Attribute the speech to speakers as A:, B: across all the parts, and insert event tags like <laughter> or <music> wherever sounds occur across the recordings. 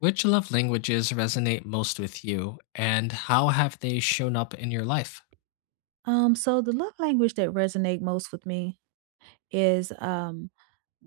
A: Which love languages resonate most with you, and how have they shown up in your life?
B: So the love language that resonate most with me is um,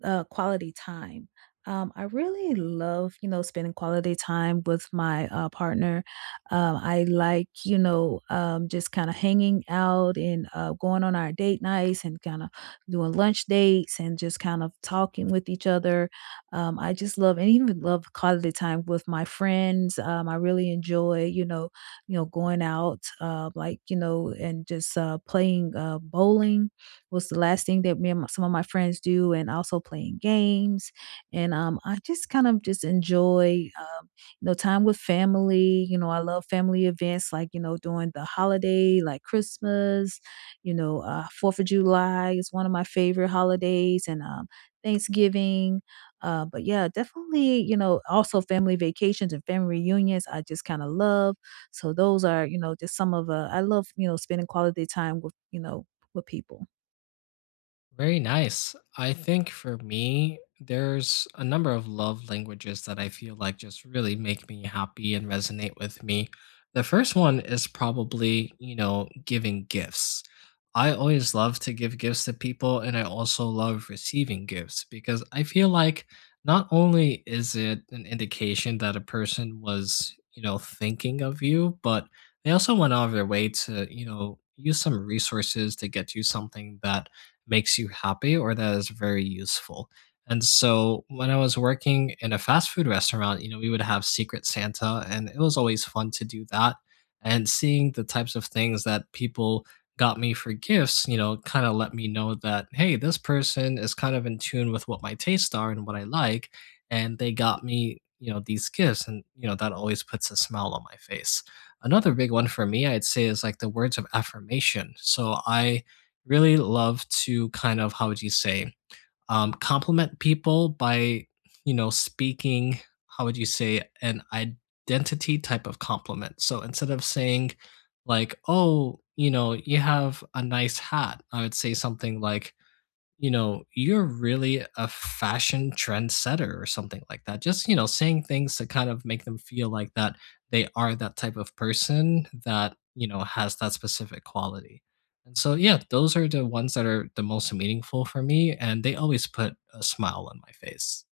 B: Uh, quality time. I really love, you know, spending quality time with my partner. I like, just kind of hanging out and going on our date nights and kind of doing lunch dates and just kind of talking with each other. I just love and even love quality time with my friends. I really enjoy, going out, like and just playing bowling was the last thing that some of my friends do, and also playing games. And I just kind of just enjoy, time with family. You know, I love family events like you know during the holiday, like Christmas. Fourth of July is one of my favorite holidays, and Thanksgiving. But yeah, definitely, you know, also family vacations and family reunions. I just kind of love. So those are, you know, just some of I love, you know, spending quality time with, with people.
A: Very nice. I think for me, there's a number of love languages that I feel like just really make me happy and resonate with me. The first one is probably, you know, giving gifts. I always love to give gifts to people, and I also love receiving gifts because I feel like not only is it an indication that a person was, you know, thinking of you, but they also went out of their way to, you know, use some resources to get you something that makes you happy or that is very useful. And so when I was working in a fast food restaurant, you know, we would have Secret Santa, and it was always fun to do that. And seeing the types of things that people got me for gifts, you know, kind of let me know that, hey, this person is kind of in tune with what my tastes are and what I like. And they got me, you know, these gifts. And, you know, that always puts a smile on my face. Another big one for me, I'd say, is like the words of affirmation. So I really love to kind of, how would you say, compliment people by, you know, speaking, how would you say, an identity type of compliment. So instead of saying, like, oh, you know, you have a nice hat, I would say something like, you know, you're really a fashion trendsetter or something like that. Just, you know, saying things to kind of make them feel like that they are that type of person that, you know, has that specific quality. And so, yeah, those are the ones that are the most meaningful for me. And they always put a smile on my face.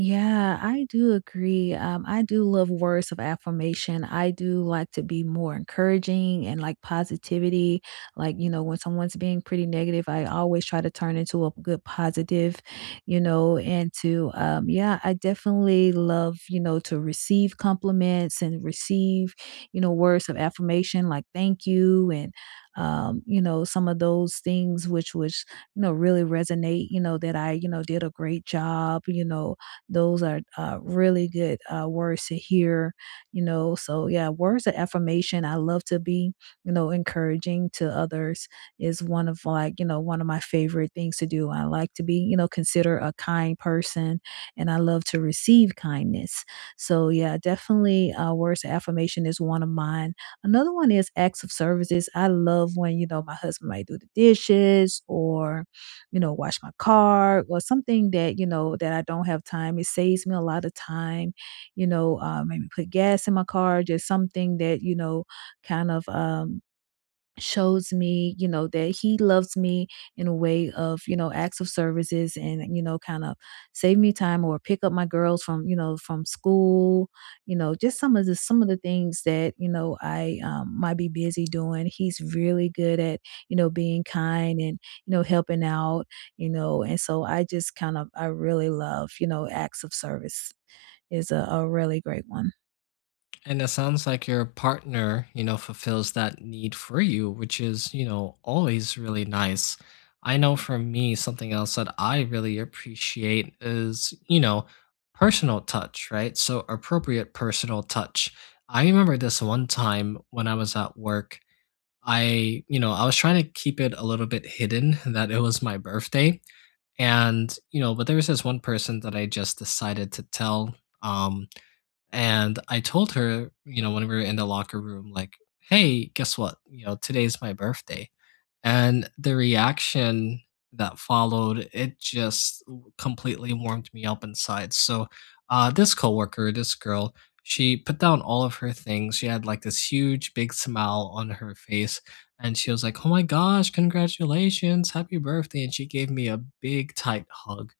B: Yeah, I do agree. I do love words of affirmation. I do like to be more encouraging and like positivity. Like, you know, when someone's being pretty negative, I always try to turn into a good positive, you know, and to, yeah, I definitely love, you know, to receive compliments and receive, you know, words of affirmation like thank you and you know, some of those things which was, you know, really resonate, you know, that I, you know, did a great job, those are really good words to hear, you know. So, yeah, words of affirmation. I love to be, you know, encouraging to others is one of like, you know, one of my favorite things to do. I like to be, you know, consider a kind person and I love to receive kindness. So, yeah, definitely words of affirmation is one of mine. Another one is acts of services. I love when, you know, my husband might do the dishes or you know, wash my car or something that, you know, that I don't have time. It saves me a lot of time, maybe put gas in my car, just something that, you know, kind of shows me, you know, that he loves me in a way of, you know, acts of services and, you know, kind of save me time or pick up my girls from, from school, you know, just some of the things that, you know, I might be busy doing. He's really good at, you know, being kind and, you know, helping out, you know, and so I just kind of I really love, you know, acts of service is a really great one.
A: And it sounds like your partner, you know, fulfills that need for you, which is, you know, always really nice. I know for me, something else that I really appreciate is, you know, personal touch, right? So appropriate personal touch. I remember this one time when I was at work. I, you know, I was trying to keep it a little bit hidden <laughs> that it was my birthday. And, you know, but there was this one person that I just decided to tell. Um, and I told her, you know, when we were in the locker room, like, hey, guess what? You know, today's my birthday. And the reaction that followed, it just completely warmed me up inside. So, this coworker, this girl, she put down all of her things. She had like this huge, big smile on her face. And she was like, "Oh my gosh, congratulations, happy birthday." And she gave me a big, tight hug.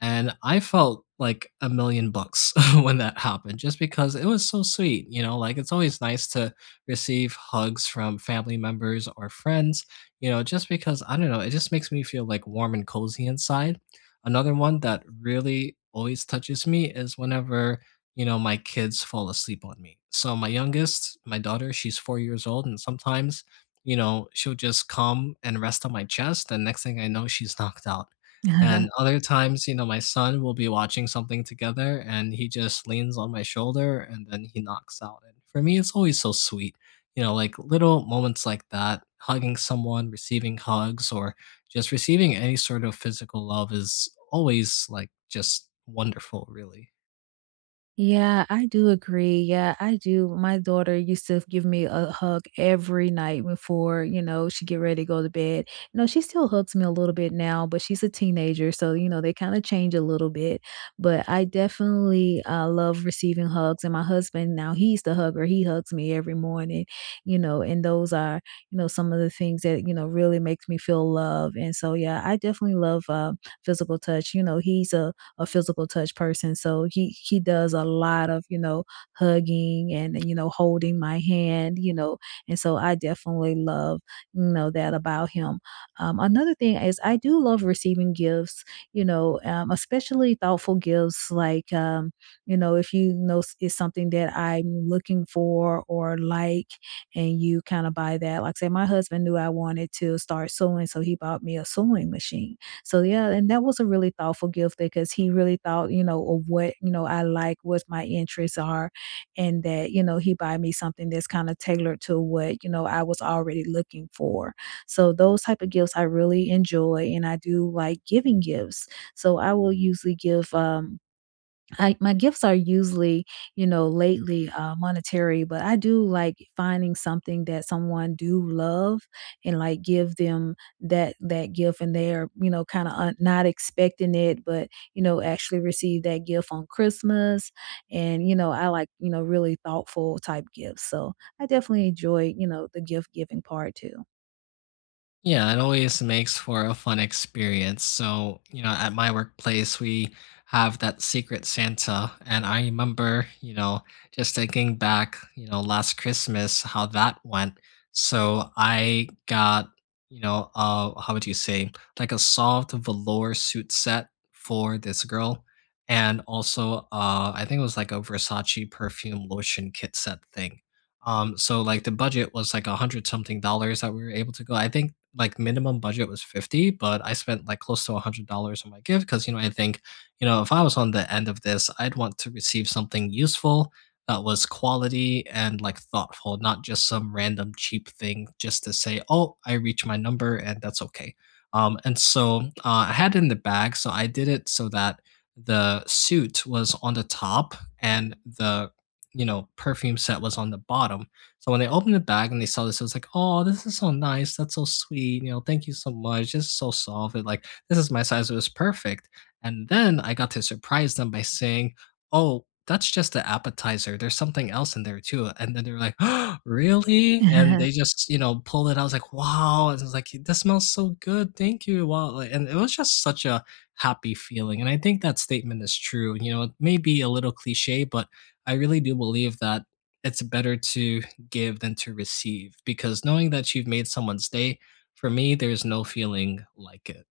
A: And I felt like a million bucks <laughs> when that happened, just because it was so sweet. You know, like, it's always nice to receive hugs from family members or friends, you know, just because, I don't know, it just makes me feel like warm and cozy inside. Another one that really always touches me is whenever, you know, my kids fall asleep on me. So my youngest, my daughter, she's 4 years old, and sometimes, you know, she'll just come and rest on my chest, and next thing I know, she's <laughs> knocked out. And
B: <laughs>
A: other times, you know, my son will be watching something together and he just leans on my shoulder and then he knocks out. And for me, it's always so sweet, you know, like little moments like that, hugging someone, receiving hugs, or just receiving any sort of physical love is always like just wonderful, really.
B: Yeah, I do agree. Yeah, I do. My daughter used to give me a hug every night before, you know, she get ready to go to bed. You know, she still hugs me a little bit now, but she's a teenager, so you know, they kind of change a little bit. But I definitely love receiving hugs, and my husband now he's the hugger. He hugs me every morning, you know, and those are, you know, some of the things that you know really makes me feel love. And so, yeah, I definitely love physical touch. You know, he's a physical touch person. So he does a lot of, you know, hugging and you know, holding my hand, you know. And so I definitely love, you know, that about him. Another thing is I do love receiving gifts, especially thoughtful gifts like you know, if it's something that I'm looking for or like and you kind of buy that. Like say my husband knew I wanted to start sewing, so he bought me a sewing machine so yeah, and that was a really thoughtful gift because he really thought, you know, of what, you know, I like, what my interests are, and that, you know, he buy me something that's kind of tailored to what, you know, I was already looking for. So those type of gifts I really enjoy and I do like giving gifts. So I will usually give I my gifts are usually, you know, lately, monetary, but I do like finding something that someone do love and, like, give them that gift, and they are, you know, kinda un not expecting it, but, you know, actually receive that gift on Christmas, and, you know, I like, you know, really thoughtful type gifts, so I definitely enjoy, you know, the gift-giving part too.
A: Yeah, it always makes for a fun experience. So, you know, at my workplace, we have that Secret Santa. And I remember, you know, just thinking back, you know, last Christmas, how that went. So I got, you know, how would you say, like a soft velour suit set for this girl. And also, I think it was like a Versace perfume lotion kit set thing. So like the budget was like a hundred something dollars that we were able to go. I think like minimum budget was 50, but I spent like close to $100 on my gift, because, you know, I think, you know, if I was on the end of this, I'd want to receive something useful that was quality and like thoughtful, not just some random cheap thing just to say, oh, I reached my number and that's okay. And so I had it in the bag, so I did it so that the suit was on the top and the, you know, perfume set was on the bottom. So when they opened the bag and they saw this, it was like, "Oh, this is so nice. That's so sweet. You know, thank you so much. This is so soft. It, like, this is my size. It was perfect." And then I got to surprise them by saying, "Oh, that's just the appetizer. There's something else in there too." And then they were like, oh, "Really?" And they
B: <laughs>
A: just, you know, pulled it out. I was like, "Wow!" And I was like, "This smells so good. Thank you." Wow. Like, and it was just such a happy feeling. And I think that statement is true. You know, it may be a little cliche, but I really do believe that it's better to give than to receive, because knowing that you've made someone's day, for me, there's no feeling like it.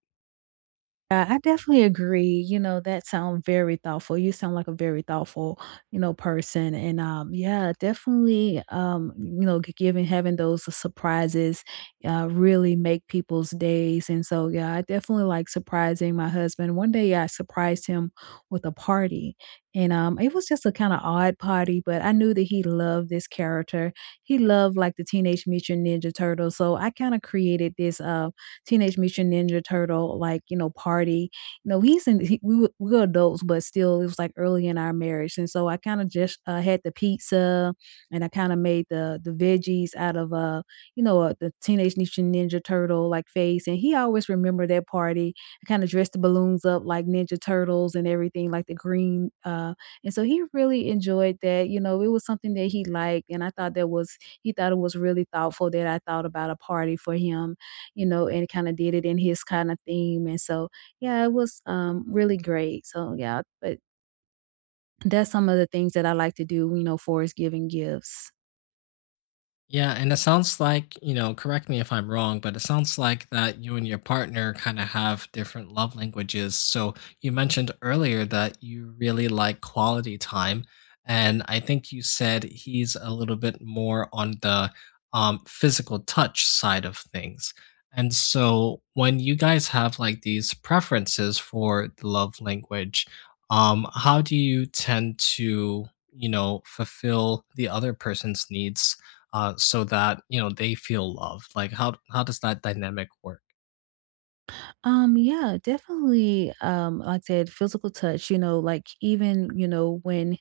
B: Yeah, I definitely agree. You know, that sounds very thoughtful. You sound like a very thoughtful, you know, person. And yeah, definitely, you know, giving having those surprises really make people's days. And so yeah, I definitely like surprising my husband. One day I surprised him with a party. And It was just a kind of odd party, but I knew that he loved this character. He loved like the Teenage Mutant Ninja Turtles. So I kind of created this Teenage Mutant Ninja Turtle, like, you know, party. You know, he's in he, we were adults, but still it was like early in our marriage. And so I kind of just had the pizza and I kind of made the veggies out of the Teenage Mutant Ninja Turtle like face and he always remembered that party. I kind of dressed the balloons up like Ninja Turtles and everything like the green and so he really enjoyed that. You know, it was something that he liked and I thought that was he thought it was really thoughtful that I thought about a party for him you know, and kind of did it in his kind of theme. And so, yeah, it was really great. So, yeah, but that's some of the things that I like to do, you know, for is giving gifts.
A: Yeah, and it sounds like, you know, correct me if I'm wrong, but it sounds like that you and your partner kind of have different love languages. So you mentioned earlier that you really like quality time, and I think you said he's a little bit more on the physical touch side of things. And so when you guys have like these preferences for the love language, how do you tend to, you know, fulfill the other person's needs, so that, you know, they feel loved. Like, how does that dynamic work?
B: Yeah, definitely. Like I said, physical touch, you know, like even, you know, when,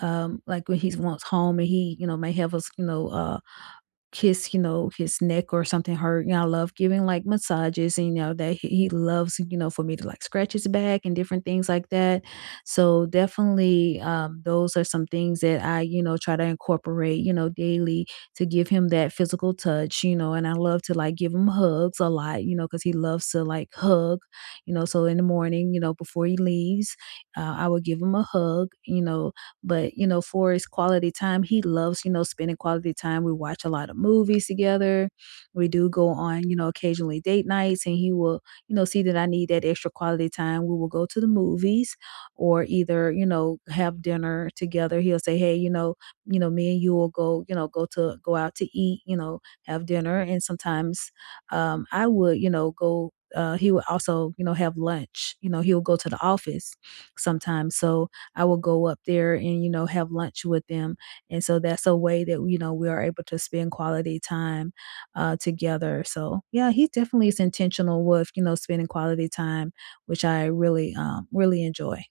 B: um, like when he wants home and he, you know, may have us, kiss, you know, his neck or something hurt. You know, I love giving like massages and you know that he loves, you know, for me to like scratch his back and different things like that. So definitely those are some things that I, you know, try to incorporate, you know, daily to give him that physical touch, you know, and I love to like give him hugs a lot, you know, because he loves to like hug, you know, so in the morning, you know, before he leaves, I will give him a hug, you know, but, you know, for his quality time, he loves, you know, spending quality time. We watch a lot of movies together. We do go on, you know, occasionally date nights and he will, you know, see that I need that extra quality time. We will go to the movies or either, you know, have dinner together. He'll say, "Hey, you know, me and you will go, you know, go out to eat, you know, have dinner." And sometimes I would, you know, go he would also, you know, have lunch. You know, he'll go to the office sometimes. So I will go up there and, you know, have lunch with them. And so that's a way that, you know, we are able to spend quality time together. So yeah, he definitely is intentional with, you know, spending quality time, which I really, really enjoy.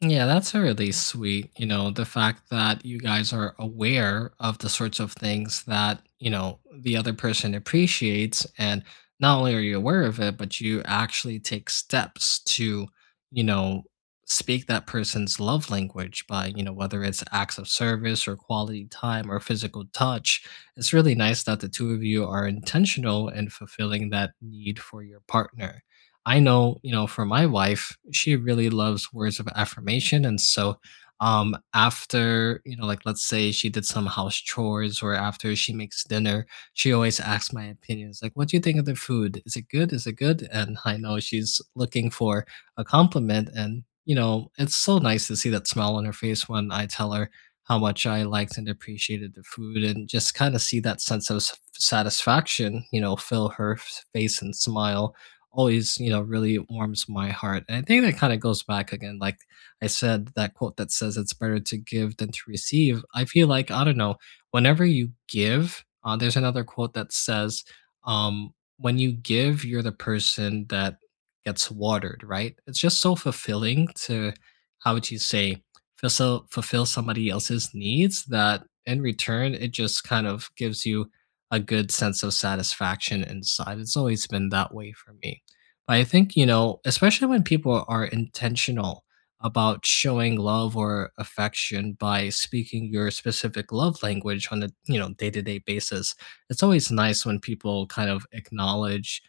A: Yeah, that's really sweet. You know, the fact that you guys are aware of the sorts of things that, you know, the other person appreciates. And not only are you aware of it, but you actually take steps to, you know, speak that person's love language by, you know, whether it's acts of service or quality time or physical touch. It's really nice that the two of you are intentional in fulfilling that need for your partner. I know, you know, for my wife, she really loves words of affirmation. And so, after, you know, like let's say she did some house chores or after she makes dinner, she always asks my opinions, like, what do you think of the food? Is it good? Is it good? And I know she's looking for a compliment. And, you know, it's so nice to see that smile on her face when I tell her how much I liked and appreciated the food and just kind of see that sense of satisfaction, you know, fill her face and smile, always, you know, really warms my heart. And I think that kind of goes back again, like I said, that quote that says it's better to give than to receive. I feel like, I don't know, whenever you give, there's another quote that says, when you give, you're the person that gets watered, right? It's just so fulfilling to, how would you say, fulfill somebody else's needs, that in return, it just kind of gives you a good sense of satisfaction inside. It's always been that way for me. I think, you know, especially when people are intentional about showing love or affection by speaking your specific love language on a, you know, day-to-day basis. It's always nice when people kind of acknowledge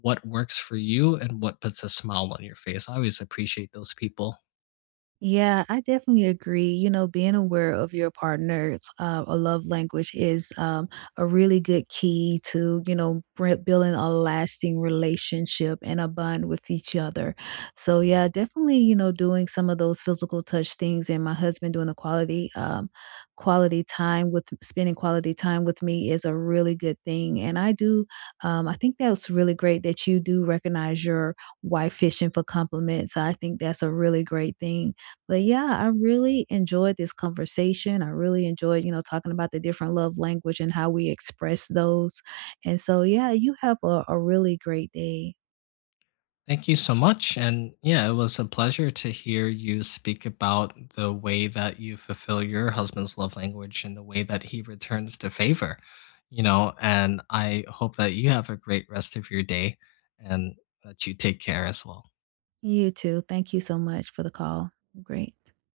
A: what works for you and what puts a smile on your face. I always appreciate those people.
B: Yeah, I definitely agree. You know, being aware of your partner's a love language is a really good key to, you know, building a lasting relationship and a bond with each other. So, yeah, definitely, you know, doing some of those physical touch things and my husband doing the quality time with spending quality time with me is a really good thing. And I do, I think that's really great that you do recognize your wife fishing for compliments. I think that's a really great thing but yeah, I really enjoyed this conversation. I really enjoyed, you know, talking about the different love language and how we express those. And so, yeah, you have a really great day.
A: Thank you so much. And yeah, it was a pleasure to hear you speak about the way that you fulfill your husband's love language and the way that he returns to favor, you know. And I hope that you have a great rest of your day and that you take care as well.
B: You too. Thank you so much for the call. Great.